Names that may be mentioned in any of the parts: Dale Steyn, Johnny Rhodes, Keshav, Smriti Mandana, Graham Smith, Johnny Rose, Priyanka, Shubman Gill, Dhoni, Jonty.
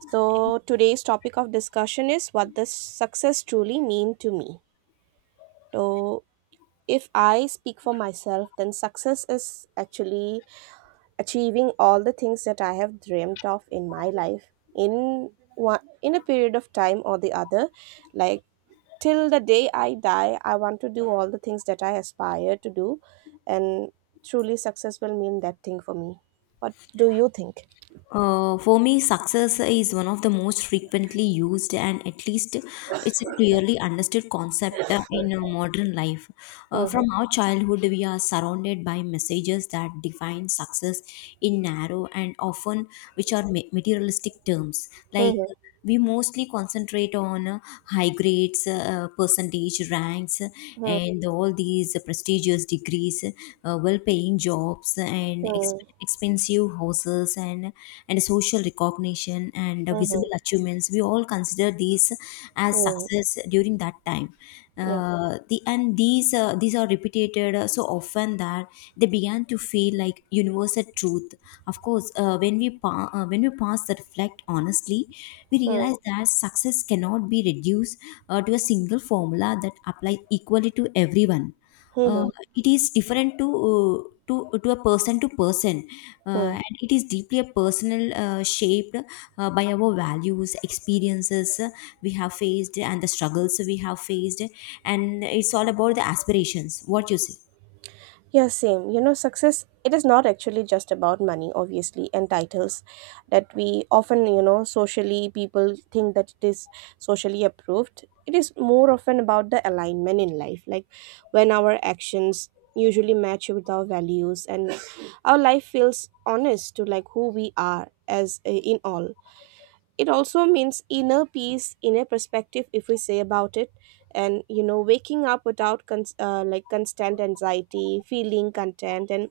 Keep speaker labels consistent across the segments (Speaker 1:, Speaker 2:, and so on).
Speaker 1: So today's topic of discussion is what does success truly mean to me? So if I speak for myself, then success is actually achieving all the things that I have dreamt of in my life in in a period of time or the other. Like till the day I die, I want to do all the things that I aspire to do, and truly success will mean that thing for me. What do you think?
Speaker 2: For me, success is one of the most frequently used and at least it's a clearly understood concept in modern life. From
Speaker 1: Hmm.
Speaker 2: our childhood, we are surrounded by messages that define success in narrow and often which are materialistic terms, like
Speaker 1: Hmm.
Speaker 2: we mostly concentrate on high grades, percentage ranks
Speaker 1: Hmm.
Speaker 2: and all these prestigious degrees, well paying jobs and
Speaker 1: Hmm.
Speaker 2: expensive houses and social recognition and
Speaker 1: Hmm.
Speaker 2: visible achievements. We all consider these as
Speaker 1: Hmm.
Speaker 2: success during that time.
Speaker 1: Hmm.
Speaker 2: These these are repeated so often that they began to feel like universal truth. Of course, when we pass the reflect honestly, we
Speaker 1: Yeah.
Speaker 2: realize that success cannot be reduced to a single formula that applies equally to everyone. uh,
Speaker 1: Hmm.
Speaker 2: it is different to a person to person,
Speaker 1: Hmm.
Speaker 2: and it is deeply a personal, shaped by our values, experiences, we have faced and the struggles we have faced, and it's all about the aspirations, what you say.
Speaker 1: Yeah, same. Success, it is not actually just about money, obviously, and titles that we often, socially, people think that it is socially approved. It is more often about the alignment in life, like when our actions usually match with our values, and our life feels honest to, like, who we are, as in all. It also means inner peace, inner perspective, if we say about it. And waking up without like constant anxiety, feeling content, and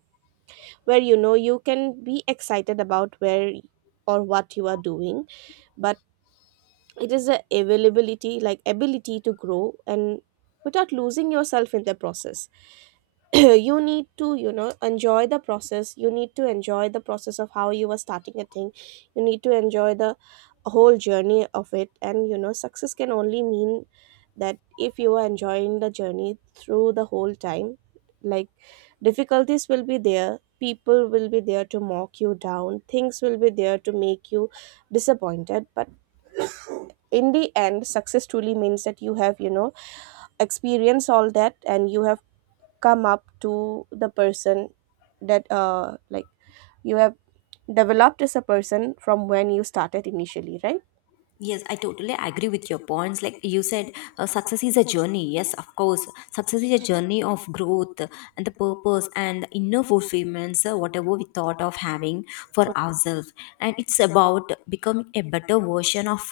Speaker 1: where you can be excited about where or what you are doing. But it is the availability, like ability, to grow and without losing yourself in the process. You need to enjoy the process. You need to enjoy the process of how you are starting a thing. You need to enjoy the whole journey of it. And success can only mean that if you are enjoying the journey through the whole time. Like, difficulties will be there, people will be there to mock you down, things will be there to make you disappointed. But in the end, success truly means that you have, experienced all that, and you have come up to the person that, like, you have developed as a person from when you started initially, right?
Speaker 2: Yes, I totally agree with your points. Like you said, success is a journey. Yes, of course. Success is a journey of growth and the purpose and the inner fulfillments, whatever we thought of having for ourselves. And it's about becoming a better version of,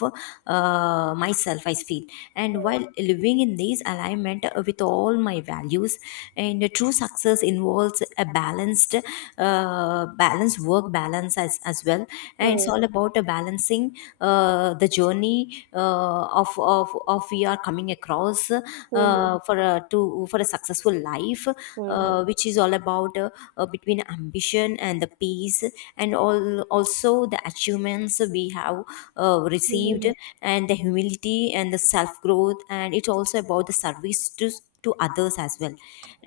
Speaker 2: myself, I feel. And while living in this alignment with all my values, and true success involves a balanced, balanced balance work, balance as, well, and it's
Speaker 1: Hmm,
Speaker 2: all about balancing the journey of we are coming across
Speaker 1: mhm,
Speaker 2: for a successful life,
Speaker 1: mhm,
Speaker 2: which is all about between ambition and the peace and all also the achievements we have received,
Speaker 1: mhm,
Speaker 2: and the humility and the self growth, and it's also about the service to others as well.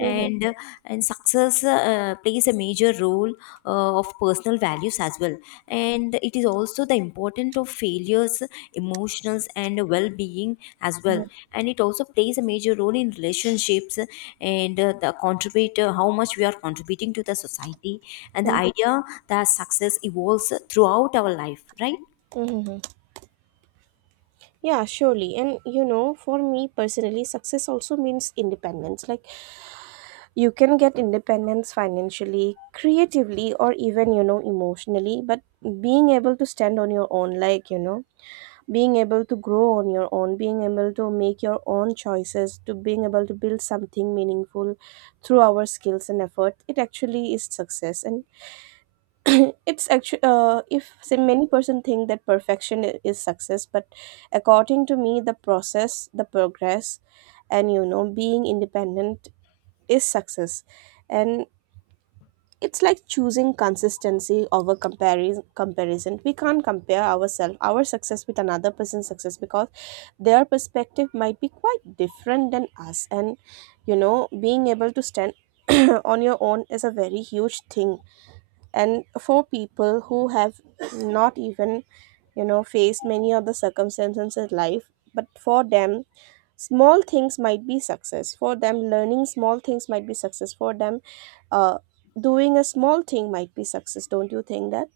Speaker 1: mhm,
Speaker 2: uh, and success plays a major role of personal values as well, and it is also the importance of failures, emotions and well-being as well.
Speaker 1: mhm,
Speaker 2: And it also plays a major role in relationships and the contributor how much we are contributing to the society, and the
Speaker 1: mhm,
Speaker 2: idea that success evolves throughout our life, right?
Speaker 1: mhm, mhm. Yeah, surely. And, for me personally, success also means independence. Like, you can get independence financially, creatively, or even, emotionally. But being able to stand on your own, like, being able to grow on your own, being able to make your own choices to, being able to build something meaningful through our skills and effort, it actually is success. And it's actually, if say, many person think that perfection is success. But according to me, the process, the progress, and, being independent is success. And it's like choosing consistency over comparison. Comparison. We can't compare ourselves, our success, with another person's success, because their perspective might be quite different than us. And, being able to stand on your own is a very huge thing. And for people who have not even, faced many other circumstances in life, but for them, small things might be success for them, learning small things might be success for them, uh, doing a small thing might be success, don't you think that?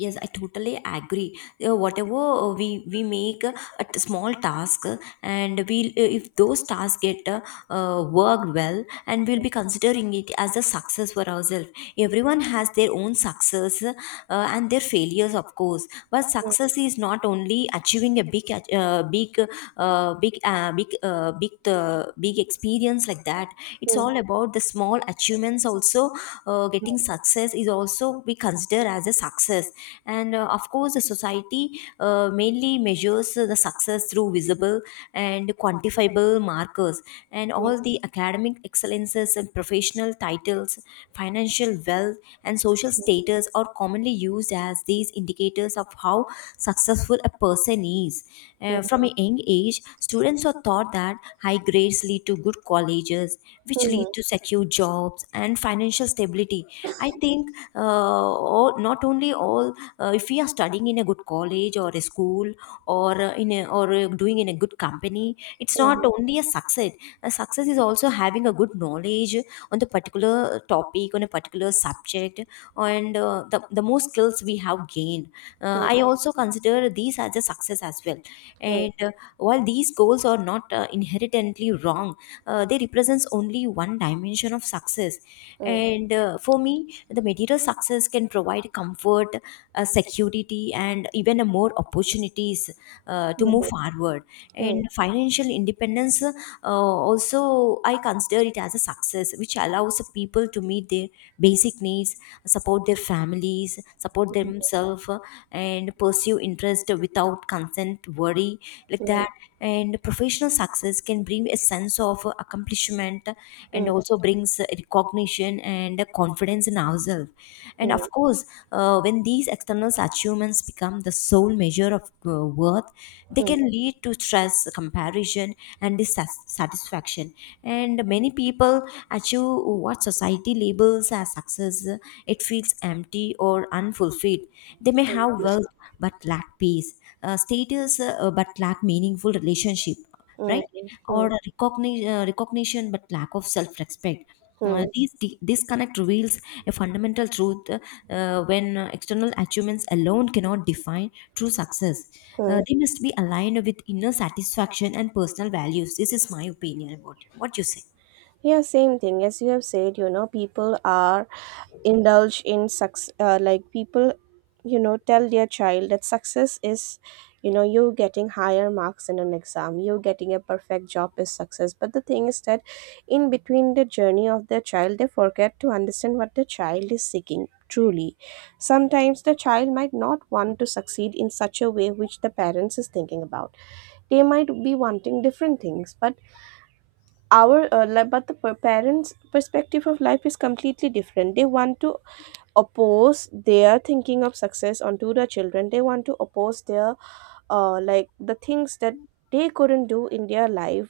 Speaker 2: Yes, I totally agree. Whatever we make a small task, and we will, if those tasks get worked well, and we'll be considering it as a success for ourselves. Everyone has their own success and their failures, of course. But success is not only achieving a big, ach- big, big, big, big, big experience like that. It's
Speaker 1: Mm,
Speaker 2: all about the small achievements also. Getting success is also we consider as a success. And of course, the society mainly measures the success through visible and quantifiable markers, and
Speaker 1: mm,
Speaker 2: all the academic excellences and professional titles, financial wealth, and social status are commonly used as these indicators of how successful a person is.
Speaker 1: mm,
Speaker 2: From a young age, students are taught that high grades lead to good colleges,
Speaker 1: mm,
Speaker 2: which lead
Speaker 1: mm,
Speaker 2: to secure jobs and financial stability. I think not only all, if we are studying in a good college or a school or doing in a good company, it's not
Speaker 1: mm,
Speaker 2: only a success. A success is also having a good knowledge on the particular topic, on a particular subject, and the more skills we have gained, I also consider these as a success as well.
Speaker 1: mm,
Speaker 2: And While these goals are not inherently wrong, they represents only one dimension of success.
Speaker 1: mm,
Speaker 2: And for me, the material success can provide comfort, security and even a more opportunities to
Speaker 1: mm,
Speaker 2: move
Speaker 1: mm,
Speaker 2: forward. And
Speaker 1: mm,
Speaker 2: financial independence also I consider it as a success, which allows people to meet their basic needs, support their families, support themselves, and pursue interest without consent, worry,
Speaker 1: mm,
Speaker 2: like
Speaker 1: mm, mm,
Speaker 2: that. And professional success can bring a sense of accomplishment, and also brings recognition and confidence in ourselves.
Speaker 1: mm,
Speaker 2: And of
Speaker 1: mm,
Speaker 2: course, when these external achievements become the sole measure of worth, they
Speaker 1: mm, mm,
Speaker 2: can lead to stress, comparison, and dissatisfaction. And many people achieve what society labels as success, it feels empty or unfulfilled. They may have wealth but lack peace, status but lack meaningful relationship, right? Or
Speaker 1: mm,
Speaker 2: recognition, recognition but lack of self respect.
Speaker 1: mm,
Speaker 2: These disconnect reveals a fundamental truth, when external achievements alone cannot define true success.
Speaker 1: mm.
Speaker 2: They must be aligned with inner satisfaction and personal values. This is my opinion about it. What you say?
Speaker 1: Yeah, same thing. As you have said, people are indulge in success. Like, people, tell their child that success is, you getting higher marks in an exam, you getting a perfect job is success. But the thing is that, in between the journey of their child, they forget to understand what the child is seeking. Truly, sometimes the child might not want to succeed in such a way which the parents is thinking about. They might be wanting different things. But our but the parents perspective of life is completely different. They want to oppose their thinking of success onto the children. They want to oppose their, like, the things that they couldn't do in their life,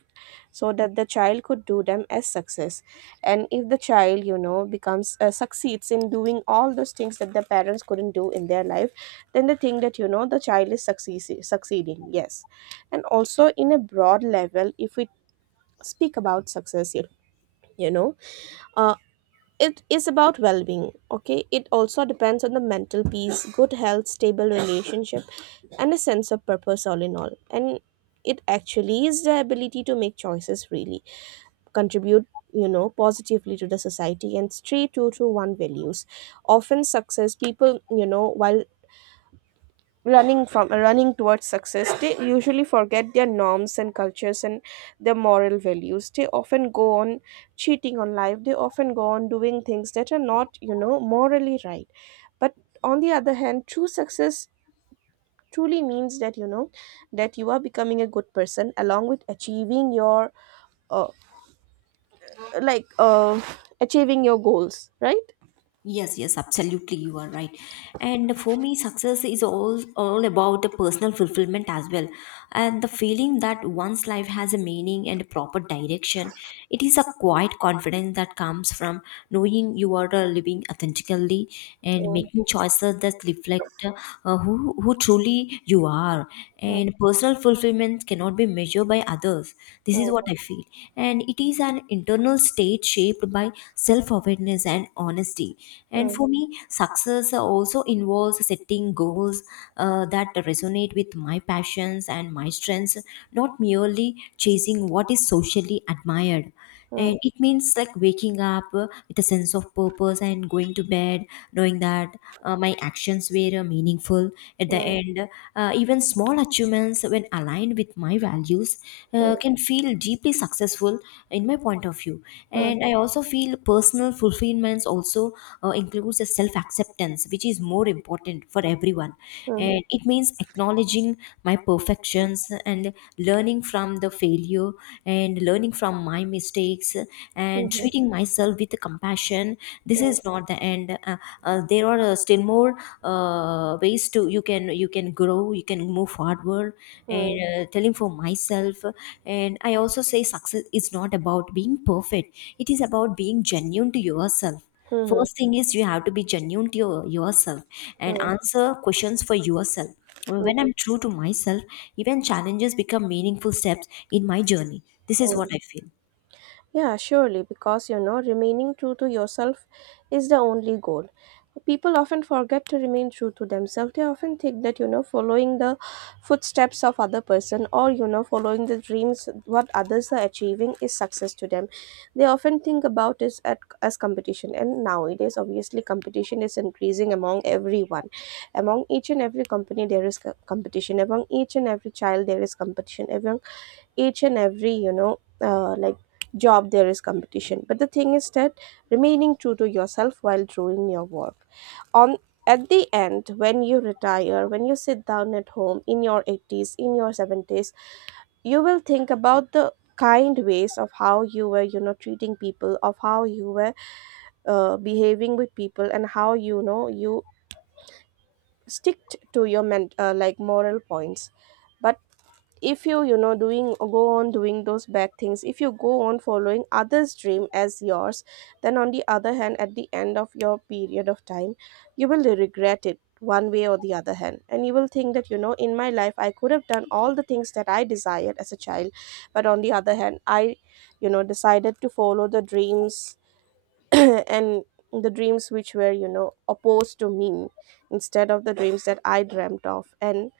Speaker 1: so that the child could do them as success. And if the child, becomes, succeeds in doing all those things that the parents couldn't do in their life, then they think that, the child is succeeding, yes. And also, in a broad level, if we speak about success, you know uh, it is about well-being, okay? It also depends on the mental peace, good health, stable relationship, and a sense of purpose, all in all. And it actually is the ability to make choices, really contribute, positively to the society, and stray true to one values. Often success people, while running towards success, they usually forget their norms and cultures and their moral values. They often go on cheating on life. They often go on doing things that are not, morally right. But on the other hand, true success truly means that, that you are becoming a good person along with uh, like uh, achieving your goals, right?
Speaker 2: Yes, yes, absolutely, you are right. And for me, success is all about the personal fulfillment as well, and the feeling that one's life has a meaning and a proper direction. It is a quiet confidence that comes from knowing you are living authentically and
Speaker 1: So,
Speaker 2: making choices that reflect who truly you are. And personal fulfillment cannot be measured by others. This is what
Speaker 1: Mm,
Speaker 2: I feel, and it is an internal state shaped by self-awareness and honesty. And
Speaker 1: mm,
Speaker 2: for me, success also involves setting goals that resonate with my passions and my strengths, not merely chasing what is socially admired.
Speaker 1: mm,
Speaker 2: And it means like waking up with a sense of purpose and going to bed knowing that my actions were meaningful at the
Speaker 1: mm,
Speaker 2: end. Even small achievements, when aligned with my values, can feel deeply successful in my point of view.
Speaker 1: mm,
Speaker 2: And
Speaker 1: mm,
Speaker 2: I also feel personal fulfillments also includes a self acceptance, which is more important for everyone.
Speaker 1: mm,
Speaker 2: And it means acknowledging my perfections and learning from the failure, and learning from my mistakes and
Speaker 1: mm,
Speaker 2: treating myself with compassion. This
Speaker 1: mm,
Speaker 2: is not the end. There are still more ways to, you can, grow, you can move forward. And
Speaker 1: mm,
Speaker 2: telling for myself, and I also say success is not about being perfect, it is about being genuine to yourself.
Speaker 1: mm,
Speaker 2: First
Speaker 1: mm,
Speaker 2: thing is you have to be genuine to your, yourself, and
Speaker 1: mm.
Speaker 2: answer questions for yourself when
Speaker 1: 嗯
Speaker 2: I'm true to myself. Even challenges become meaningful steps in my journey. This is what I
Speaker 1: 嗯。
Speaker 2: feel.
Speaker 1: Yeah, surely, because, remaining true to yourself is the only goal. People often forget to remain true to themselves. They often think that, following the footsteps of other person, or, following the dreams what others are achieving, is success to them. They often think about it as competition, and nowadays, obviously, competition is increasing among everyone. Among each and every company, there is competition. Among each and every child, there is competition. Among each and every, like, job, there is competition. But the thing is that, remaining true to yourself while doing your work on at the end, when you retire, when you sit down at home in your 80s, in your 70s, you will think about the kind ways of how you were, treating people, of how you were, behaving with people, and how, you sticked to your moral points. But if you, you know doing go on doing those bad things, if you go on following others dream as yours, then on the other hand, at the end of your period of time, you will regret it one way or the other hand. And you will think that, in my life I could have done all the things that I desired as a child, but on the other hand, I, decided to follow the dreams, and the dreams which were, opposed to me, instead of the dreams that I dreamt of, and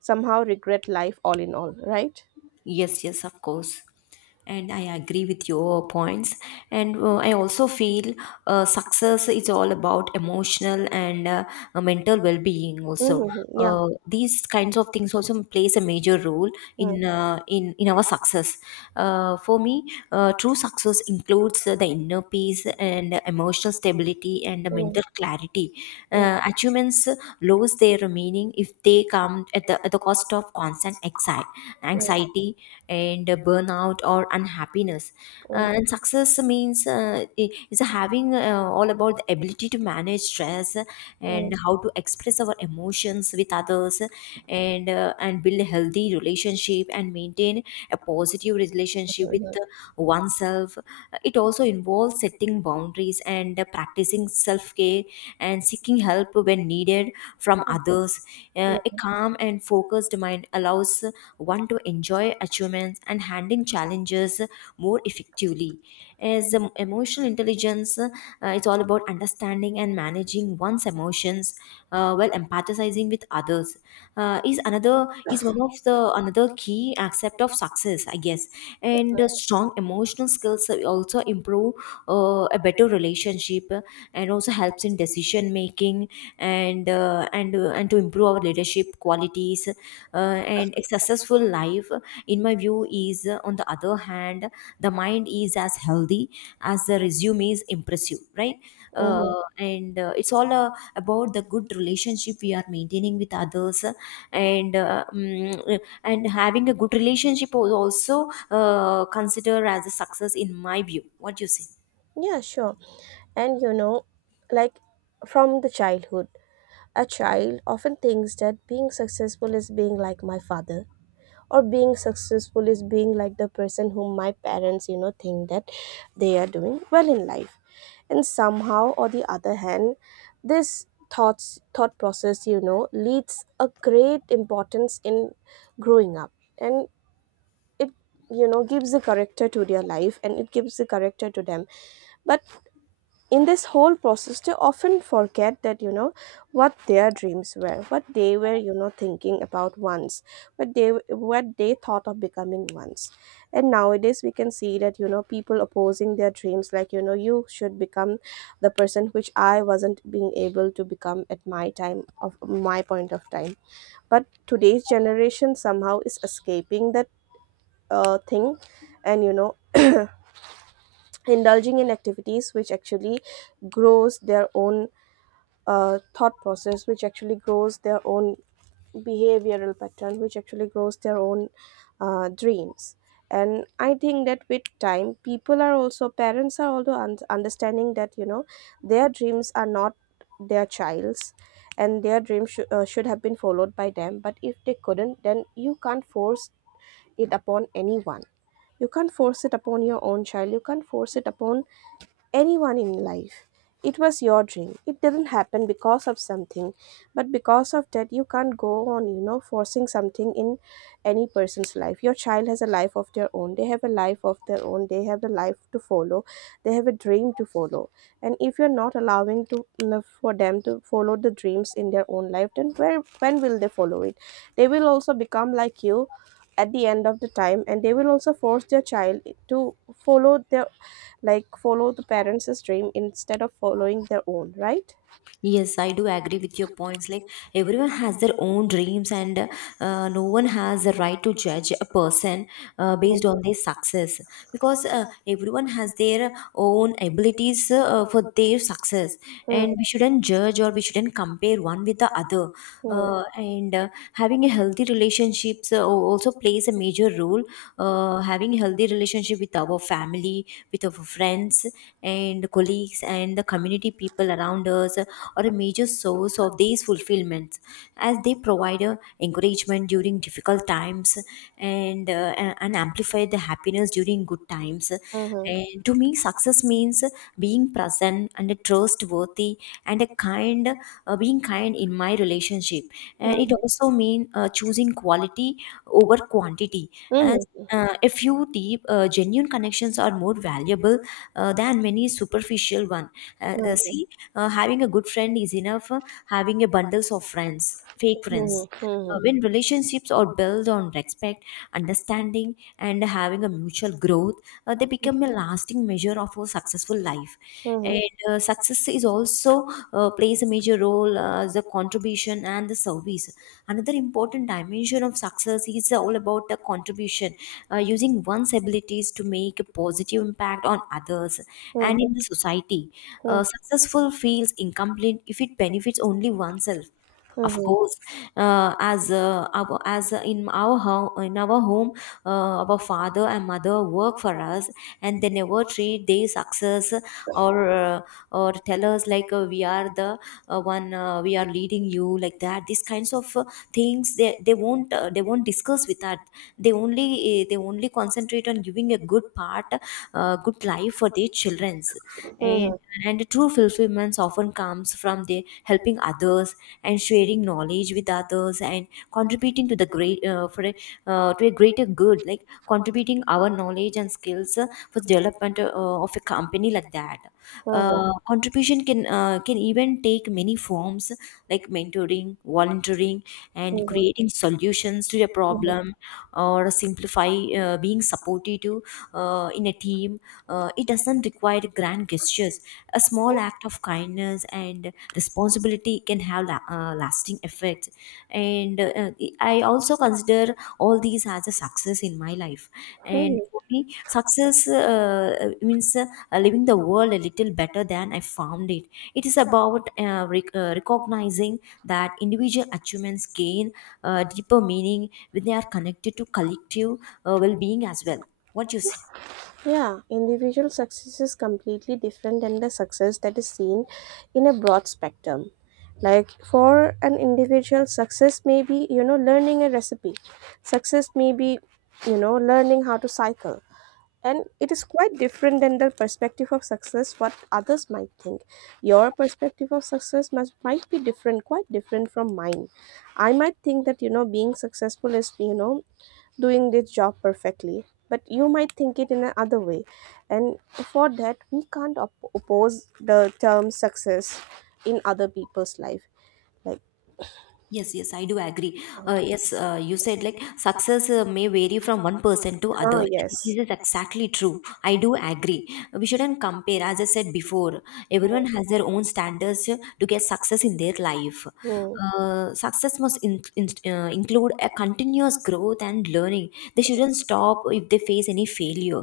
Speaker 1: somehow regret life all in all, right?
Speaker 2: Yes, yes, of course. And I agree with your points. And I also feel success is all about emotional and mental well-being.
Speaker 1: Mhm,
Speaker 2: Also,
Speaker 1: mhm, yeah.
Speaker 2: these kinds of things also plays a major role
Speaker 1: Mm,
Speaker 2: in our success. For me, true success includes the inner peace and emotional stability and
Speaker 1: mm,
Speaker 2: mental clarity.
Speaker 1: mm,
Speaker 2: Achievements lose their meaning if they come at at the cost of constant
Speaker 1: mm,
Speaker 2: anxiety and burnout or unhappiness.
Speaker 1: mm,
Speaker 2: And success means is having all about the ability to manage stress and
Speaker 1: mm,
Speaker 2: how to express our emotions with others, and build a healthy relationship and maintain a positive relationship with
Speaker 1: mhm,
Speaker 2: oneself. It also involves setting boundaries and practicing self care and seeking help when needed from others. A
Speaker 1: mhm,
Speaker 2: calm and focused mind allows one to enjoy achievements and handling challenges more effectively. As emotional intelligence, it's all about understanding and managing one's emotions while empathizing with others. Is one of the another key aspect of success, I guess. And strong emotional skills also improve a better relationship, and also helps in decision making and to improve our leadership qualities. And a successful life, in my view, is on the other hand, the mind is as healthy as the resume is impressive, right?
Speaker 1: mhm.
Speaker 2: And It's all about the good relationship we are maintaining with others. And having a good relationship was also considered as a success in my view, what do you say?
Speaker 1: Yeah, sure. And, like from the childhood, a child often thinks that being successful is being like my father, or being successful is being like the person whom my parents, think that they are doing well in life. And somehow or the other hand, this thought process, leads a great importance in growing up. And it, gives a character to their life, and it gives a character to them. But in this whole process, they often forget that, what their dreams were, what they were, thinking about once, what they what they thought of becoming once. And nowadays we can see that, people opposing their dreams, like, you should become the person which I wasn't being able to become at my time, of my point of time. But today's generation somehow is escaping that, thing, and, indulging in activities which actually grows their own, thought process, which actually grows their own behavioral pattern, which actually grows their own, dreams. And I think that with time, people are also parents are also understanding that, their dreams are not their child's, and their dreams should have been followed by them. But if they couldn't, then you can't force it upon anyone. You can't force it upon your own child. You can't force it upon anyone in life. It was your dream. It didn't happen because of something, but because of that, you can't go on, forcing something in any person's life. Your child has a life of their own. They have a life of their own. They have a life to follow. They have a dream to follow. And if you're not allowing to, for them to follow the dreams in their own life, then where when will they follow it? They will also become like you at the end of the time, and they will also force their child to follow their like, follow the parents' dream instead of following their own, right?
Speaker 2: Yes, I do agree with your points. Like, everyone has their own dreams, and no one has the right to judge a person based on their success, because everyone has their own abilities for their success,
Speaker 1: Mm-hmm.
Speaker 2: and we shouldn't judge or we shouldn't compare one with the other.
Speaker 1: Mm-hmm.
Speaker 2: And Having a healthy relationships also plays a major role. Having a healthy relationship with our family, with our friends and colleagues and the community people around us are a major source of these fulfillments, as they provide encouragement during difficult times and and amplify the happiness during good times. And to me, success means being present and trustworthy and a kind, being kind in my relationship, and it
Speaker 1: Mm-hmm.
Speaker 2: also means choosing quality over quantity, as
Speaker 1: Mm-hmm.
Speaker 2: a few deep genuine connections are more valuable than many superficial one. See, having a good friend is enough. Having a bundles of friends, fake friends. When relationships are built on respect, understanding, and having a mutual growth, they become a lasting measure of a successful life.
Speaker 1: Mm-hmm.
Speaker 2: And success is also plays a major role, the contribution and the service. Another important dimension of success is all about the contribution, using one's abilities to make a positive impact on others and in the society. Successful feels incomplete if it benefits only oneself. Of course, as our, as in our home, our father and mother work for us, and they never treat their success or uh, or tell us like we are we are leading you like that. These kinds of things they won't, they won't discuss with that. They only concentrate on giving good life for their childrens. And and true fulfillment often comes from the helping others and sharing knowledge with others and contributing to the to a greater good, like contributing our knowledge and skills for the development of a company like that. Contribution can even take many forms like mentoring, volunteering, and creating solutions to a problem or simplify, being supportive to, in a team. It doesn't require grand gestures. A small act of kindness and responsibility can have lasting effects. And I also consider all these as a success in my life. And
Speaker 1: Mm-hmm.
Speaker 2: for me, success means living the world a little better than I found it. It is about recognizing that individual achievements gain deeper meaning when they are connected to collective well being as well. What do you say?
Speaker 1: Yeah, individual success is completely different than the success that is seen in a broad spectrum. Like, for an individual, success may be, learning a recipe. Success may be, learning how to cycle. And it is quite different than the perspective of success what others might think. Your perspective of success might be different, quite different from mine. I might think that, being successful is, doing this job perfectly, but you might think it in another way. And for that, we can't oppose the term success in other people's life, like,
Speaker 2: Yes, yes, I do agree.
Speaker 1: uh,
Speaker 2: Yes, you said like success may vary from one person to other.
Speaker 1: oh
Speaker 2: This
Speaker 1: yes,
Speaker 2: is exactly true. I do agree. We shouldn't compare. As I said before, everyone has their own standards to get success in their life.
Speaker 1: mm-hmm,
Speaker 2: Success must include a continuous growth and learning. They shouldn't stop if they face any failure.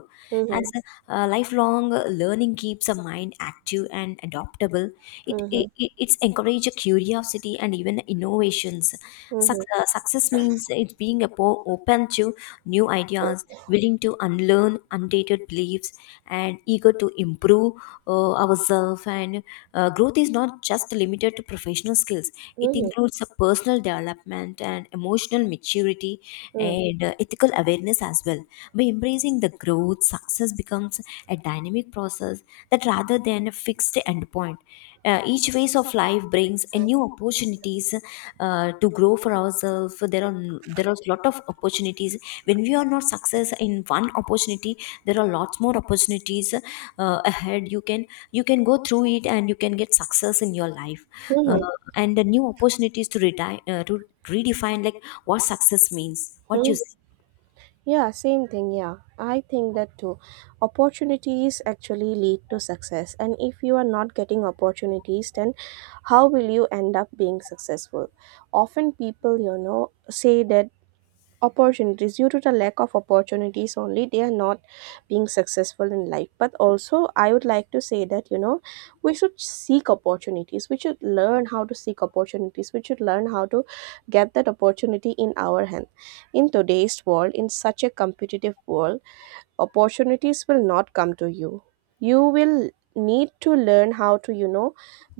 Speaker 2: As
Speaker 1: mm-hmm,
Speaker 2: lifelong learning keeps a mind active and adaptable,
Speaker 1: mm-hmm,
Speaker 2: it's encourage curiosity and even innovations.
Speaker 1: mm-hmm,
Speaker 2: Success means it's being a open to new ideas, willing to unlearn undated beliefs, and eager to improve ourselves. And growth is not just limited to professional skills; it
Speaker 1: mm-hmm,
Speaker 2: includes a personal development and emotional maturity
Speaker 1: mm-hmm,
Speaker 2: and ethical awareness as well. By embracing the growth, success becomes a dynamic process that rather than a fixed endpoint. Each phase of life brings a new opportunities to grow for ourselves. There are lot of opportunities. When we are not success in one opportunity, there are lots more opportunities ahead. You can go through it and you can get success in your life. Uh,
Speaker 1: mm-hmm,
Speaker 2: and the new opportunities to retire to redefine like what success means. What you
Speaker 1: mm-hmm.
Speaker 2: say?
Speaker 1: Yeah, same thing. Yeah, I think that too. Opportunities actually lead to success, and if you are not getting opportunities, then how will you end up being successful? Often people, say that opportunities due to the lack of opportunities only, they are not being successful in life. But also, I would like to say that, we should seek opportunities. We should learn how to seek opportunities. We should learn how to get that opportunity in our hand. In today's world, in such a competitive world, opportunities will not come to you. You will need to learn how to,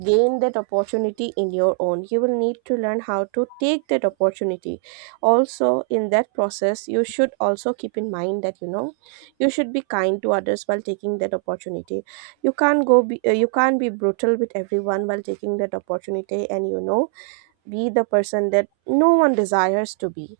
Speaker 1: gain that opportunity in your own. You will need to learn how to take that opportunity. Also, in that process, you should also keep in mind that, you should be kind to others while taking that opportunity. You can't go be, uh, you can't be brutal with everyone while taking that opportunity, and, be the person that no one desires to be,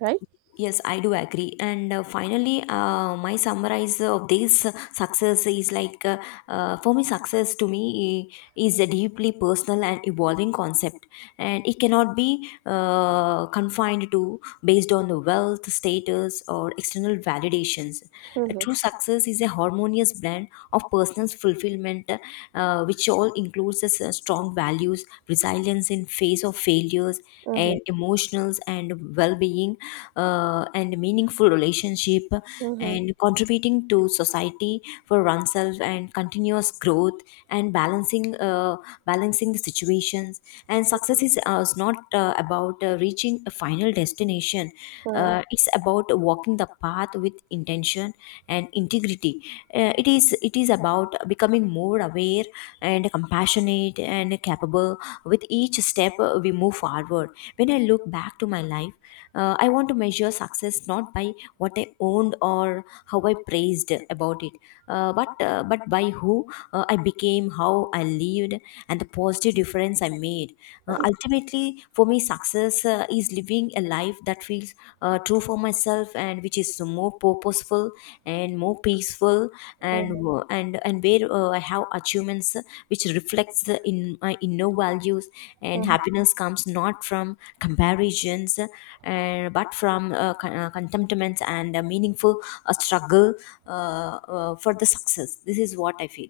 Speaker 1: right?
Speaker 2: Yes, I do agree. And Finally, my summarize of this success is for me, success to me is a deeply personal and evolving concept, and it cannot be confined to based on the wealth, status, or external validations. A
Speaker 1: Mm-hmm.
Speaker 2: true success is a harmonious blend of personal fulfillment, which all includes a strong strong values, resilience in face of failures,
Speaker 1: Mm-hmm.
Speaker 2: and emotionals and well-being, and meaningful relationship,
Speaker 1: Mm-hmm.
Speaker 2: and contributing to society for oneself and continuous growth and balancing the situations. And success is not about reaching a final destination. It's about walking the path with intention and integrity. It is about becoming more aware and compassionate and capable with each step we move forward. When I look back to my life, I want to measure success not by what I owned or how I praised about it, but by who I became, how I lived, and the positive difference I made. Ultimately, for me, success is living a life that feels true for myself and which is more purposeful and more peaceful
Speaker 1: Mm-hmm.
Speaker 2: and where I have achievements which reflects the in my inner values and happiness comes not from comparisons, but from contentment and a meaningful struggle for the success. This is what I feel.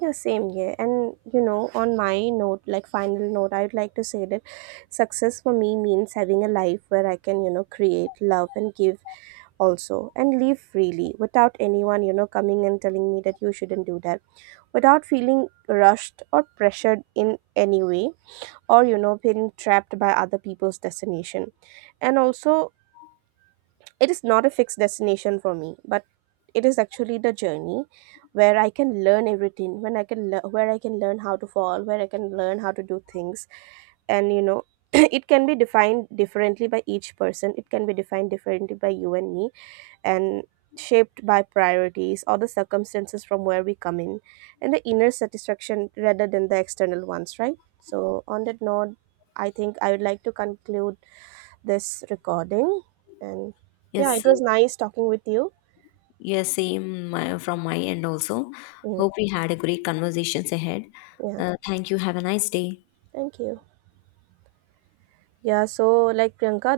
Speaker 1: Yeah, same, here. And, on my note, like, final note, I would like to say that success for me means having a life where I can, create, love, and give also, and live freely without anyone, coming and telling me that you shouldn't do that, without feeling rushed or pressured in any way, or, feeling trapped by other people's destination. And also, it is not a fixed destination for me, but it is actually the journey where I can learn everything, when I can lear where I can learn how to fall, where I can learn how to do things. And, it can be defined differently by each person. It can be defined differently by you and me, and shaped by priorities or the circumstances from where we come in, and the inner satisfaction rather than the external ones, right? So on that note, I think I would like to conclude this recording. And yeah,
Speaker 2: Yes,
Speaker 1: it
Speaker 2: uh,
Speaker 1: was nice talking with you.
Speaker 2: yes, same from my end also.
Speaker 1: Mm,
Speaker 2: Hope we had a great conversations ahead.
Speaker 1: yeah,
Speaker 2: Thank you. Have a nice day.
Speaker 1: thank you. Yeah, so like Priyanka,